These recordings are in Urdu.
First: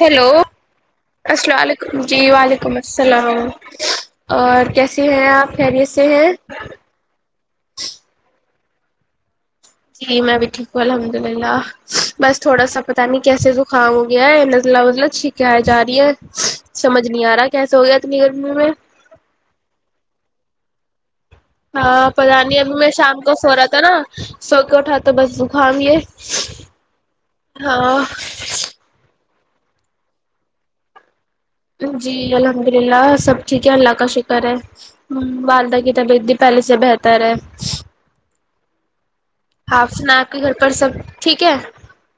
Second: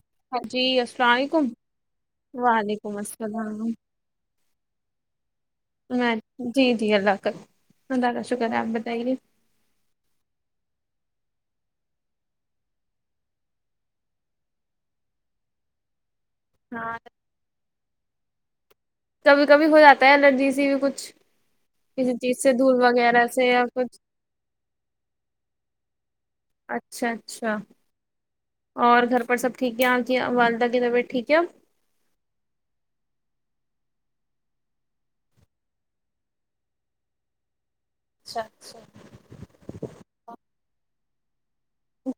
ہیلو ہاں جی السلام علیکم السلام علیکم جی وعلیکم السلام اور کیسی ہیں آپ خیریت سے میں ہیں جی جی اللہ کر اللہ کا شکر گراب بتائیے جی میں بھی ٹھ ہوں الحمد للہ بس تھوڑا سا پتاہ نہیں کیسے زکام ہو گیا ہے نزلہ وزلہ چھکایا جا رہی ہے ہاں سمجھ نہیں آ رہا کیسا ہو گیا ت نہیں اگر م نے کبھی کبھی ہو جاتا ہے الرجی سی بھی کچھ ہاں کسی پتا چیز سے نہیں ابھی دھول میں شام وغیرہ کو سے سو یا رہا تھا نا کچھ سو کے اٹھات تو بس زکام یہ اچھا اچھا ہاں اور گھر پر سب ٹھیک ہے آ ج کی آبدہ گتابٹ ٹھیک ہے جی الحمد للہ سب ٹھیک ہے اللہ کا شکر ہے والدہ کی تبعت بھی پہلے سے بہتر ہے اچھا اچھا ہپ سنا آپ کے گھر پر سب ٹھیک ہے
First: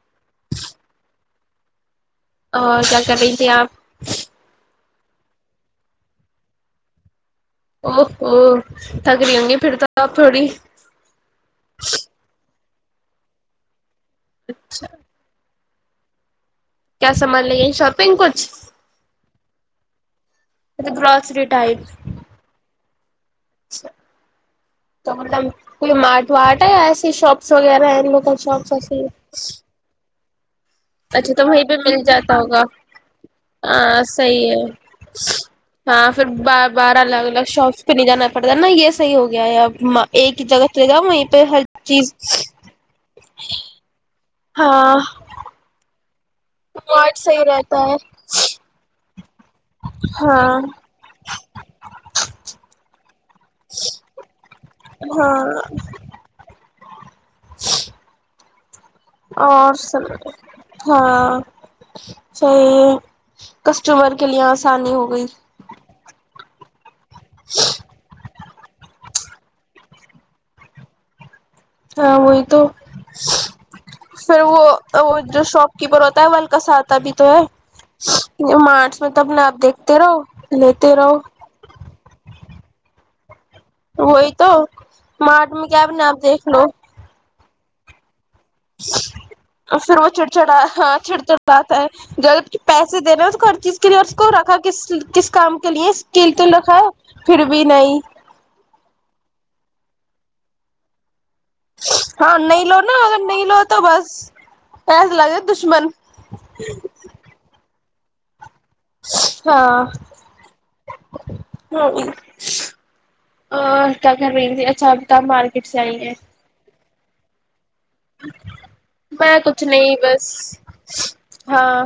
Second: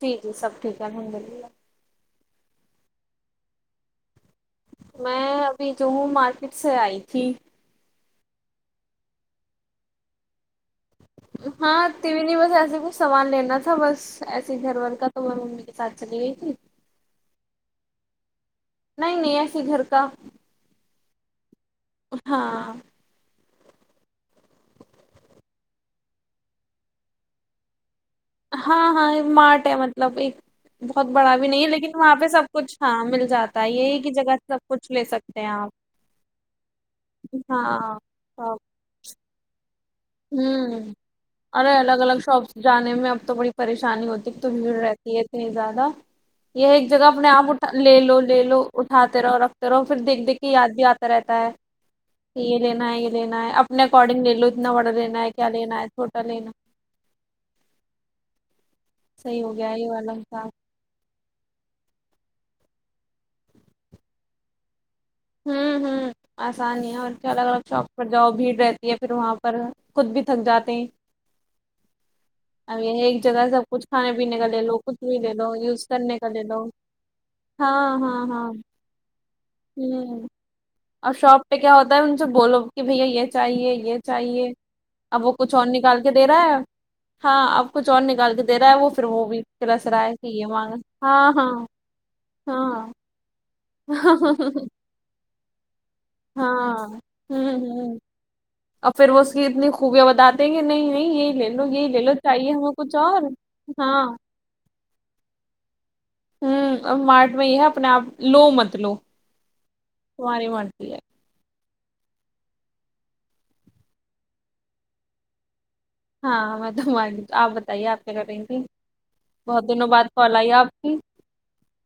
جی جی سب ٹھیک ہے الحمد للہ اور کیا کر رہی تھھی آپ میں ابھی جوہوں مارکیٹ سے آئی تھی او او تھکریی ہوں گی پھر تو آپ تھوڑی وہ سامان لینا تھا بس ایسے گھر اچھا والور کا تو معلوم نئ سات چلی گئی تھی کیا سامان لیگی شاپنگ کچھ نہیں نہیں ایسے گھر کا گروسری ٹائپ ہاں اچھا تو مطلب کوئی مارٹ واٹ ہے یا ایسیے شاپس وغیرہ لوگ ہاں ہاں یہ مارٹ ہے مطلب ایک بہت اچھا بڑا تو بھی نہیں وہیں ہے پہ لیکن مل وہاں پہ جاتا سب ہوگا کچھ ہاں مل جاتا ہے یہی ہاں کی جگہ صحیح سے سب ہے کچھ لے سکتے ہیں آپ ہاں پھر بار الگ الگ شاپس پہ ہاں نہیں جانا پڑتا نا یہ صحیح ہو گیا ہے اب ایک ہی جگہ ہمم چلے جاؤ وہیں پہ ہر ارے الگ چیز الگ شاپس جانے میں اب تو بڑی پریشانی ہوتی ہاں رہتی ہے اتنی زیادہ یہ ایک جگہ مارٹ اپنے صحیح آپ اٹھا رہتا لے ہے لو لے لو اٹھات [unintelligible] رہو پھر دیکھ دیکھ کے ہاں یاد بھی آتا رہتا ہے کہ یہ لینا ہے یہ لینا ہے اپنے اکارڈنگ لے لو تھوڑا لینا ہے ہاں کیا لینا ہے چھوٹا لینا ہے [unintelligible] صحیح ہو گیا اور یہ سب والا حساب ہاں چاہے کسٹمر کے لیے آسانی ہو گئی ہمم ہمم آسان ہے اور الگ الگ شوپس پر جاؤ بھیڑ رہتی ہے پھر وہاں پر خود بھی تھک جاتے ہیں ہاں وہی تو اب یہ ایک جگہ سب کچھ کھانے پینے پھر کا لے وہ لو کچھ وہ بھی لے جو لو شاپ یوز کیپر کرنے ہوتا ہے کا لے لو ولکساتا بھی تو ہے مارٹس میں تو اپنے آپ دیکھتے رہو ہمم لیتے اور رہو شاپ پہ کیا ہوتا ہے ان سے بولو کہ بھیا یہ چاہیے یہ وہی تو چاہیے اب وہ مارٹ کچھ اور میں کیا نکال اپنے کے آپ دے رہا دیکھ ہے لو ہاں آپ کچھ اور نکال کے دے رہا ہے وہ پھر وہ بھی رس پھر رہا وہ ہے کہ یہ چڑچڑا مانگا ہاں چڑ چڑ ہاں لاتا ہے جیسے اس کو ہاں پیسے دینے اس خر چیز کلیئرس کو رکھا کس کس کام کے لیے کے لے تو ہاں لکھا پھر ہوں بھی ہوں نہیں اور پھر وہ اس کی اتنی خوبیاں بتاتےیں گے نہیں نہیں یہ ہاں نہیں لو نا اگر نہیں لو تو ہاں بس ایسے لگے دشمن ہوں مارٹ میں یہ ہے اپنے آپ ل مت م لو تاری مرتی ہے ہاں ا کیا گھر رہ ا چ کا مارک اسی ہے اھ آپ بتائیے آپ کے کریں گی میں کچھ بہت دنوں نہیں بعد بس کال آئی آپ کی ہاں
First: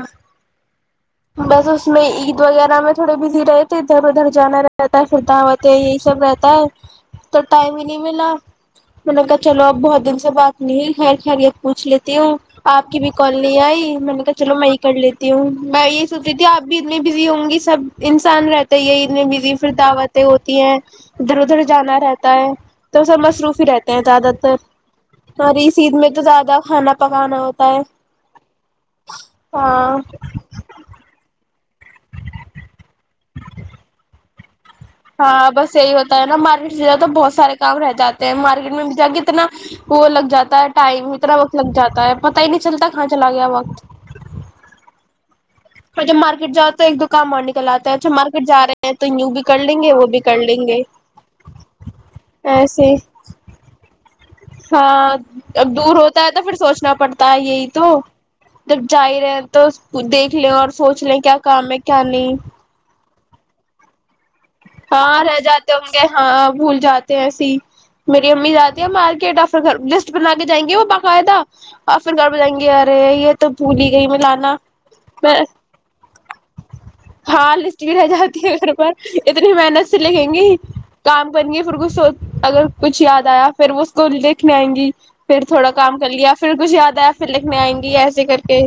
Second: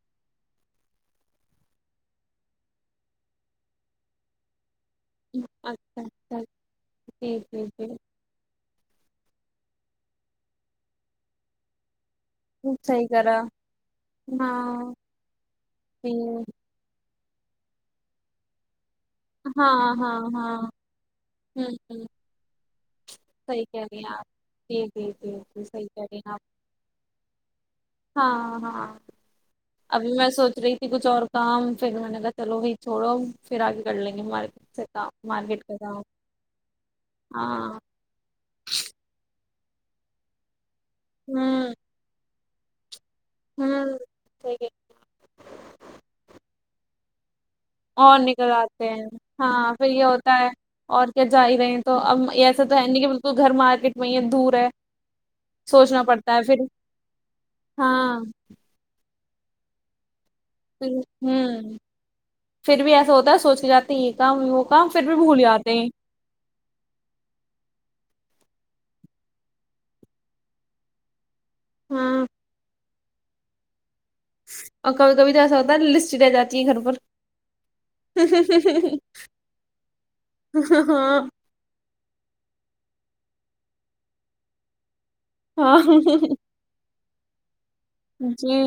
بس اس میں عید وغیرہ میں تھوڑے بزی رہے تھے ادھر ادھر جانا رہ رہتا ستا ہوت یہی اچھا سب اچھا رہتا ہے جی تو جی ٹائم ہی نہیں جی ملا میں نے کہا چلو اب بہت دن سے بات نہیں خیر خیر یہ پوچھ لیتے تی ہوں آپ کی صحیح بھی کال کرا ل آئی میں نے کہا چلو میں ہی کر ہاں لیتی ہوں میں یہ جی سوچتی تھی آپ بھی ات بزی ہوں گی سب انسان رہتا تو یہ اتنی بزی ہاں پھر ہاں دعوتیں ہاں ہوتی ہیں ادھر ادھر ہوں جانا ہوں رہتا ہے تو سب مصروف ہی صحیح کہہ رہتے رہی ہیں آپ زیادہ تر جی جی جی اور جی اس صحیح عید کہہ میں رہی تو ہیں آپ زیادہ کھانا پکانا ہوتا ہے ہاں ہاں ہاں یہ کچھ اور کام پھر میں نے کہا چلو وہی چھوڑو پھر آگے کر لیں گے ہمارے پ ہاں بس یہی ہوتا ہے نا مارکیٹ سے ج تو بہت سارے ہاں کام رہ جاتے مارکیٹ میں بھی جا کے کتنا وہ لگ جاتا ہے ٹائم بھیترا وقت لگ ہوں جاتا ہے پتا ہی نہیں چلتا کہاں چلا گیا وقت ہوں ٹھیک ہے مجھے مارکیٹ جا تو ایک دو کام آک اور نکل آتے ہیں ہاں لیں پھر گے یہ وہ بھی کر ہوتا ہے لیں گے اور کیا جا ہی رہے ہیں تو اب ایسا تو ہے ایسے نہیں کہ بالکل گھر مارکیٹ میں ہی ہے دور ہے ہاں اب دور ہوتا ہے تو پھر سوچنا پڑتا ہے یہی تو ہاں جب ج رہے ہیں تو دیکھ سکھ لیں اور پھر سوچ لیں کیا کام ہوں ہے کیا نہیں پھر بھی ایسا ہوتا ہے سوچ جاتی ہیں کام وہ کام پھر بھی ہاں رہ بھول جاتے ہیں ہوں گے ہاں بھول جاتے ہیں ای سی امی جاتی ہیں مارکیٹ آ پھر گھر لسٹ بنا کے جائیں گے وہ باقاعدہ ہاں [unintelligible] رہ یہ تو پولی اور کبھی کبھی جیسا ہوتا ہے لسٹ چ رہ جاتی ہے گھر پر ہاں لسٹ بھی رہ جاتی ہے گھر پر اتنی محنت سے لگیں گے ہاں کام کریں گے پھر کچھ س اگر کچھ یاد آیا پھر وہ اس کو دیکھنے آئیں گی پھر تھوڑا کام کر ہاں لیا پھر کھیاد آیا س لیککھ میں آیں گے ایسے کر جی کے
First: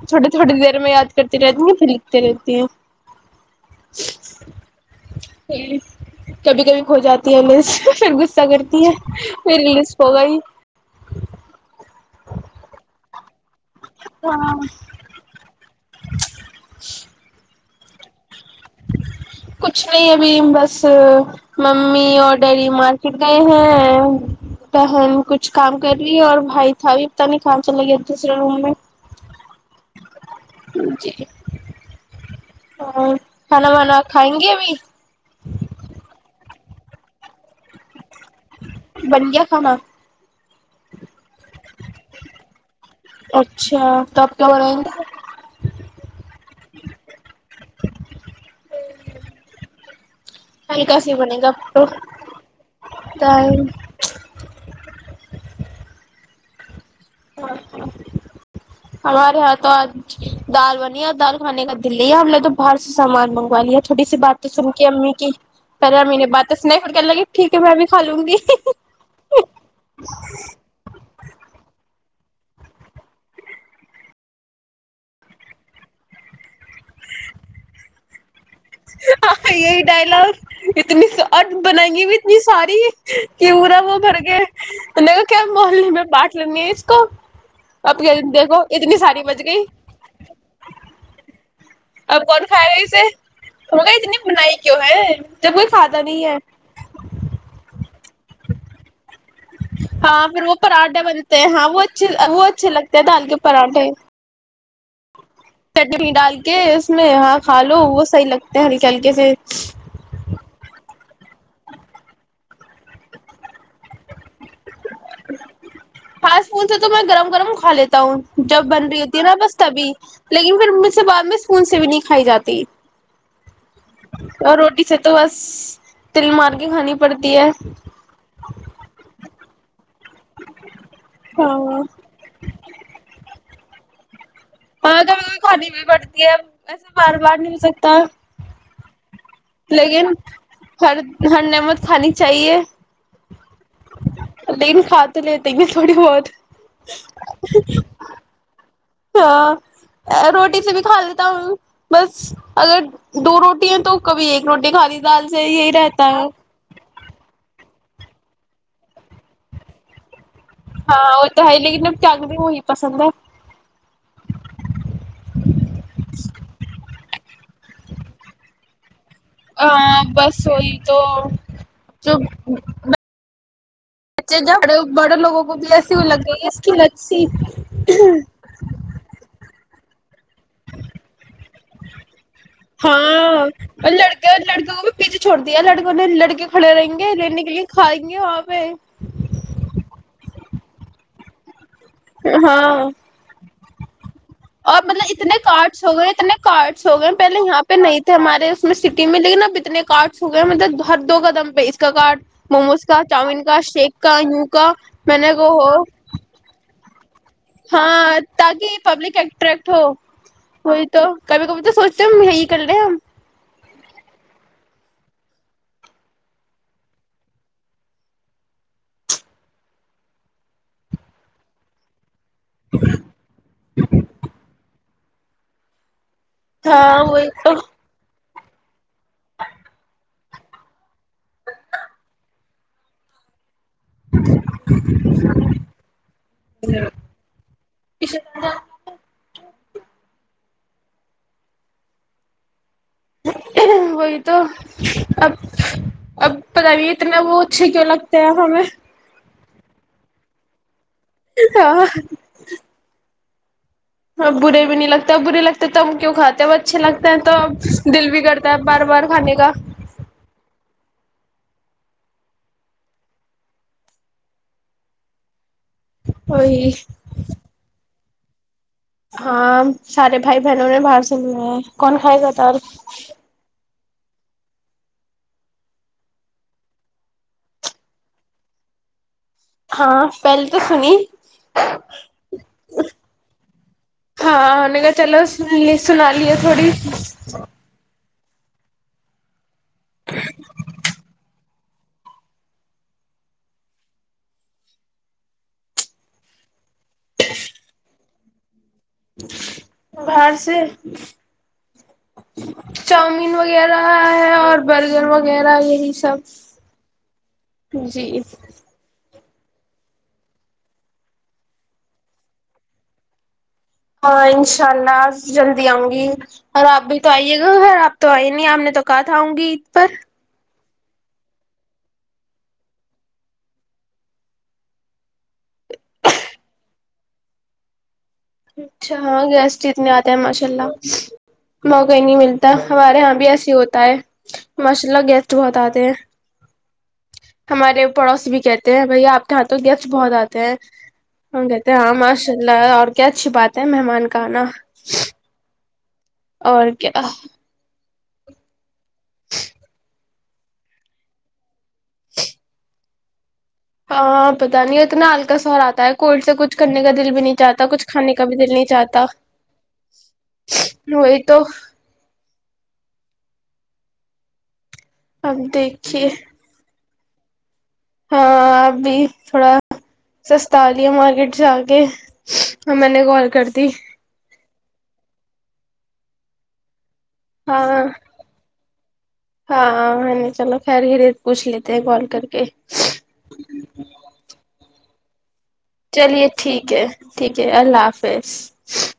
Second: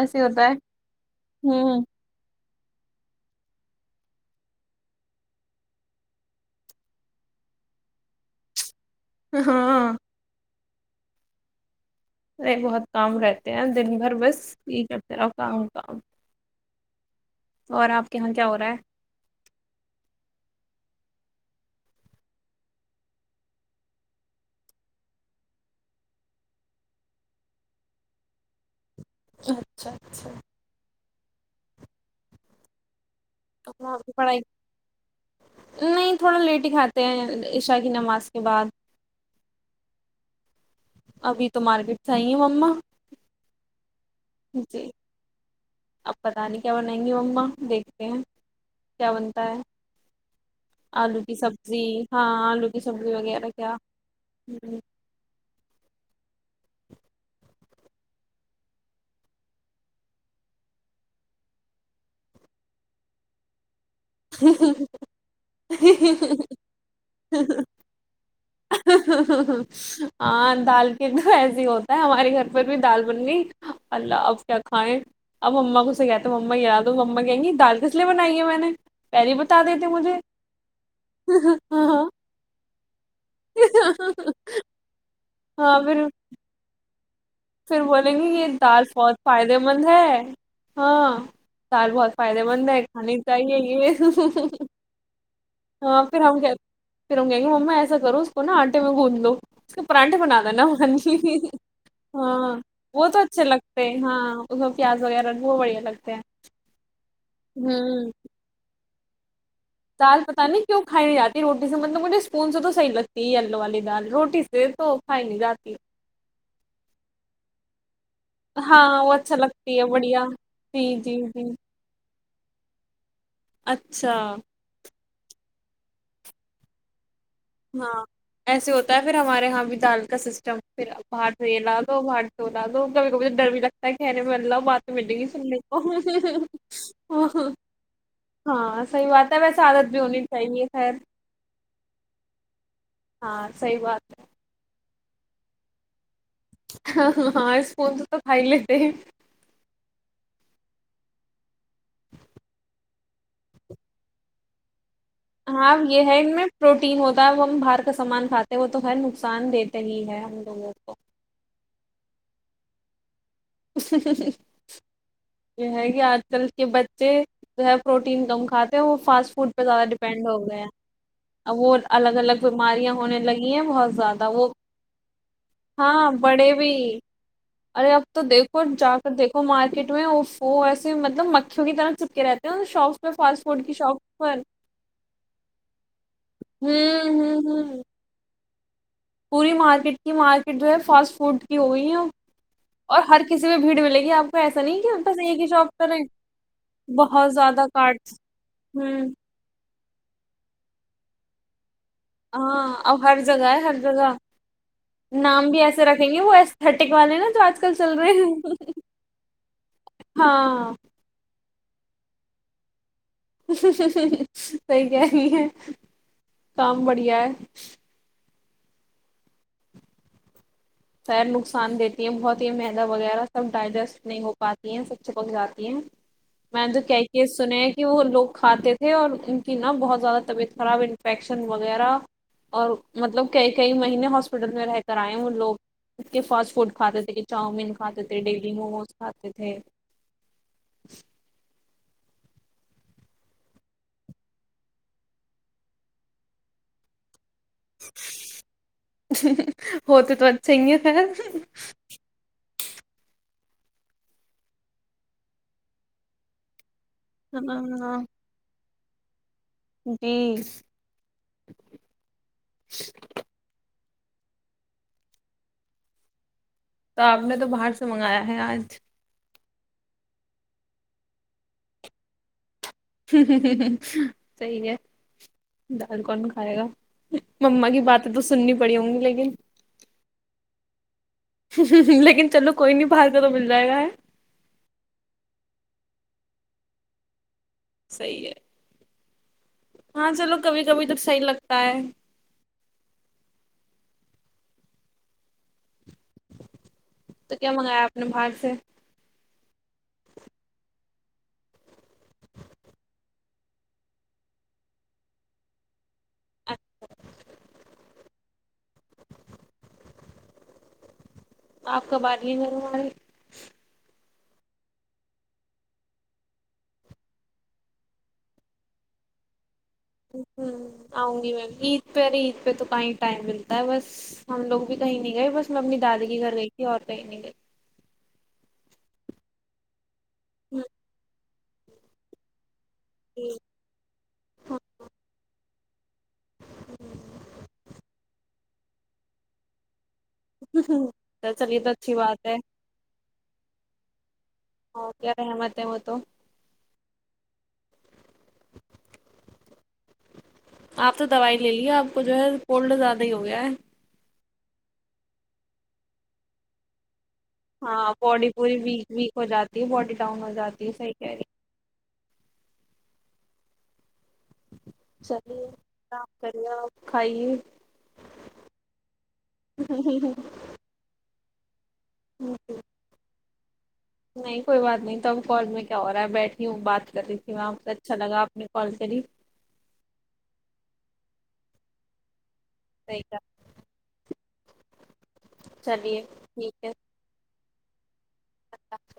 ایسے چھوٹے ہوتا ہے تھھوٹے دیر میں یاد کرتی رہتی ہیں ہوں پھر لکھتے رہتی تی ہیں کبھی کبھی کھو جاتی ہےیں پ غصہ کرتی ہاں [unintelligible] [inaudible] نہیں بہت کام رہتا دن بھر بس یہ کرتے رہاو کام کام [inaudible] اچھ اور آپ کےاں کچھ نہیں ابھی بس ممی اور ڈیری مارکیٹ گئے ہیں بہن کچھ کام کر لی اور بھائی تھا بھی پتا نہیں کہاں چلا گیا دوسرے روم میں اچھا اچھا جی اور کھانا وانا کھائیں پڑھائی گے ابھی نہیں تھوڑا لیٹ کھاتے ہیں عشا کی نماز کے بعد بن گیا کھانا ابھی تو مارکیٹ سے آئی ہے مما اچھا تو آپ کیا بنائیں جی گے اپ ت انک ا نیںو اا دیکھتے ہیں کیا بنتا ہے ہلکا سے آلو کی بنے گا آپ سبزی کو ہاں آلو کی سبزی وغیرہ کیا دال ہمم [inaudible] ہمارے یہاں تو آج دال بنی ہے اور دال کھانے کا دلی ہے ہم نے تو باہر سے سامان منگوا لیا تھھوٹی سی باتیں سن کے ہوں امی کی [unintelligible] ٹھیک ہے میں بھی کھالوں گی ہاں دال کے تو ایسے ہوتا ہے ہم ارے گھر پر بھی دال بن گئی اللہ اب کیا کھائیں اب مما کوے کہ تو مما یاد ہو مما کہیں گی دال کس لیے بنائی ہے میں نے پہلے ہی ہاں بتا یہی دیتے مجھے ڈائلگ اتنی اور ہاں بنائیں گے بھی اتنی ساری کہ پورا وہ بھر گئے تو کیا ہاں محللی میں پھر بانٹ لینے اس کا پھر بولیں گے یہ دال بہت بچ فائدے گئی مند ہے ہاں دال بہت اب فائدے کون مند کھائے ہے گا اسے کھانی چاہیے ہم نے یہ اتنی بنائی کیوں ہے جب کوئی کھاتا ہاں پھر نہیں ہے ہم پھر ہم کہیں گے ما ایسا کرو نا آٹے میں بھوند ہاں پھر وہ پراٹھا بنتے لیے ہیں ہاں وہ اچھے وہ ہاں اچھے لگتے ہیں وہ تو دال کے اچھے پراٹھے لگتے ہیں ہاں پیاز وغیر چٹنی ڈال کے اس میں ہاں کھا لو وہ ہوں صحیح لگتے ہیں ہ تل کے پھر دال پتا نہیں کیوں کھائی نہیں جاتی ہے روٹی سے مطلب مجھے اسپون سے تو صحیح لگتی ہے یلو والی دال روٹی سے یہ تو کائی نہیں جاتی ہوتے تو میں گرم گفم کھا لیتے جاتا ہوں جب بن رہی ہاں وہ ہوتی ہے نا اچھا بس لگتی ہے تبھی بڑھیا لیکن پھر جی مجھ سے جی بعد میں جی اسکون سے بھی نہیں کھائی جاتا تین اچھا اور روٹی سبزی تو بس تل مار کے کھانی پڑتی ہے ہاں ایسے ہوتا ہے پھر ہمارے یہاں بھی دال کا سسٹم پھر باہر ہاں سےہی لا دو ہاں باہر سے اوتار دو کبھی کبھی ڈر بھی لگ [unintelligible] پلہ بات کبھی ملے گی کبھی سننے کھانی بھی کو پڑتی ہے ایسا بار بار نہیں ہو سکتا ہاں صحی بات ہے ویسے عادت بھی لیکن ہونی چاہیے خیر ہر ہر نعمت خانی ہاں صحی بات ہے کھاتے لیتے گے تھوڑی بہت [unintelligible] ہاں ا روٹی کسے بھی کھا لیتا ہوں بس اگر دو روٹیا تو کبھی ایک روٹی کھا لی دال سے یہی ہاں یہ رہتا ہے ان میں پروٹین ہوتا ہے وہ ہم باہر کا سامان کھاتے ہیں وہ تو ہر نقصان دیتے ہی ہے لوگوں کو ہاں وہ تو ہے ہی لیکن اب چنگ بھی وہی پسند ہے یہ ہیں کہ آج کل کے بچ ے جو ہے پروٹین کم کھاتے ہیں وہ فاسٹ فوڈ پہ زیادہ ہاں ڈپینڈ ہو بس گیا وہی تو ا وہ الگ جو الگ بیماریاں ہونے لگی ہیں بہت زیادہ بچے وہ جڑے بڑے لوگوں کو بھی ایسی وہ ہاں لگ گئی ہے بڑے اس کی بھی لت سی ارے اب تو دیکھو جا کر دیکھو مار کٹ میں اف ہیں شاپس پہ ہاں فاسٹ اور فوڈ کی شاپ لڑکے پر لڑکےوں بھی پیچھے چھوڑ دیا لڑکوں نے لڑکے کھڑے رہیں ہوں گے ہوں رہنے کے لیے ہوں کھائیں گے اورپ [unintelligible] پوری مارکیٹ کی مارکیٹ جو ہے فاسٹ فوڈ کی ہو گئی ہے ہاں اور ہر کسی میں بھیڑ ملے گی آپ کو ایسا نہیں اور کہ مطلب بس اتنے ایک ہی شاپ کارڈس پر ہو ہے گئے اتنے کارڈس ہو گئے بہت پہلے زیادہ یہاں پہ نہیں تھے کارٹس ہمارے اس میں سٹی ہوں ملی نہ لیکن اب اتنے کارٹس ہو گئے مطلب ہر دو قدم پہ اس کا ہاں موموز کا اب ہر چاؤمین جگہ کا ہے ہر شیک جگہ کا یوں کا میں نے وہ ٹک والےا [unintelligible] ہاں تاک پبلک اٹریکٹ ہو ہاں کوئی تو کبھی کبھی تو سوچتے ہیے یہی کرلے ہم صی کہ رہی ہے کام بڑھیا ہے خیر نقصان دیتی ہیں بہت میدا وغیرہ سب ڈائجیسٹ نہیں ہو پاتی ہیں سب چپک جاتی ہیں میں نے تو کہ ہاں کے وہی تو سنے ہیں کہ وہ لوگ کھاتے تھے اور ان کی نا بہت زیادہ طبیعت خراب انفیکشن وغیرہ اور مطلب کئی مہینے ہاسپٹل میں رہ کر آئے وہ لوگ اس کے فاسٹ فوڈ کھاتے تھے کہ چاؤمین کھاتے تھے ڈیلی موموز کھاتے تھے [inaudible] وہی تو اب اب پتا نہیں اتنا وہ اچھے کیوں لگتے ہیں ہمیں ہو تو چ [unintelligible] [unintelligible] ہاں [unintelligible] اچھے لگتے ہیں تو دل بھی کرتا ہے بار بار کھانے کا بیس وہی تو آپ نے تو باہر سے منگایا ہے آج سارے بھائی بہنوں نے باہر سے منگایا کون کھائے گا صحیح ہے دال کون کھائے گا مما کی باتیں تو سننی پڑی ہوں گی لیکن ہاں پہلے تو سنی لیکن چلو کوئی نہیں باہر کا تو مل جائے گا ہے ہاں ہم نے کہا چلو سنا یہ تھوڑی صحیح ہے ہاں چلو کبھی کبھی تو صحیح لگتا [unintelligible] تو کیا منگایا آپ اپ نے باہر سے باہر سے چاؤمین وغیرہ ہے اور برگر وغیرہ یہی سب جی [unintelligible] ہاں انشاء اللہ جلدی آؤں گی اور آپ بھی تو آئیے گا گھر آپ تو ائے ہی نہیں آپ نے تو کہا تھا آؤں گی پر [unintelligible] آؤں گی میی عید پر ارے عید پے تو ٹائم ملتا ہے بس ہم لوگ بھی کہیں نہیں گئے بس میں اپنے دادی کے گھر گئی تھی اور کہی نہیں گئی اچھا ہاں گیسٹ جتنے آتے ہوں ماشاءاللہ موقع ہی نہیں ملتا ہمارے یہاں بھی ایس ہی ہوتا ہے ماشاء اللہ گیسٹ بہت آتے ت [unintelligible] ہمارے پڑوس بھی کہتے ہیں بھائی آپ کے ہاتھوں گیا بہت آتے ہیں تو ہم چلیے کہتے تو ہیں ہاں اچھی بات ماشاء اللہ اور کیا اچھی بات ہے مہمان کا آنا ہ کیا ہے مت ہے م تو [unintelligible] اور کیا آپ تو دوائی لے لی ہے آپ کو جو ہے کولڈ زیادہ ہی ہو گیا ہے ہاں پتہ نہیں ہے اتنا ہلکا سہر آتا ہے کولڈ سے کچھ کرنے کا دل بھی نہیں چاہتا کچھ ہاں کھانے کا باڈی بھی دل پوری نہیں ویک چاہتا ویک ہو جاتی ہے باڈی ڈاؤن ہو جاتی ہے صحیح کہہ وہی رہی تو اب چلیے کام دیکھیے کرے کھائیے ہاں آپ بھی تھوڑا سستا لیا مارکیٹ جب [inaudible] میں نے کال کرتی نہیں کوئی بات نہیں تب کال میں کیا ہو رہا ہے بیٹھی ہوں بات ی تھی وہاں ہاں سے اچھا لگاپ نے کال کری ہاں میں نے چلو خیر ہی پوچھ لیتے ہیں کال کر کے [unintelligible] چلیے ٹھیک ہے ٹھیک اللہ حافظ اللہ حافظ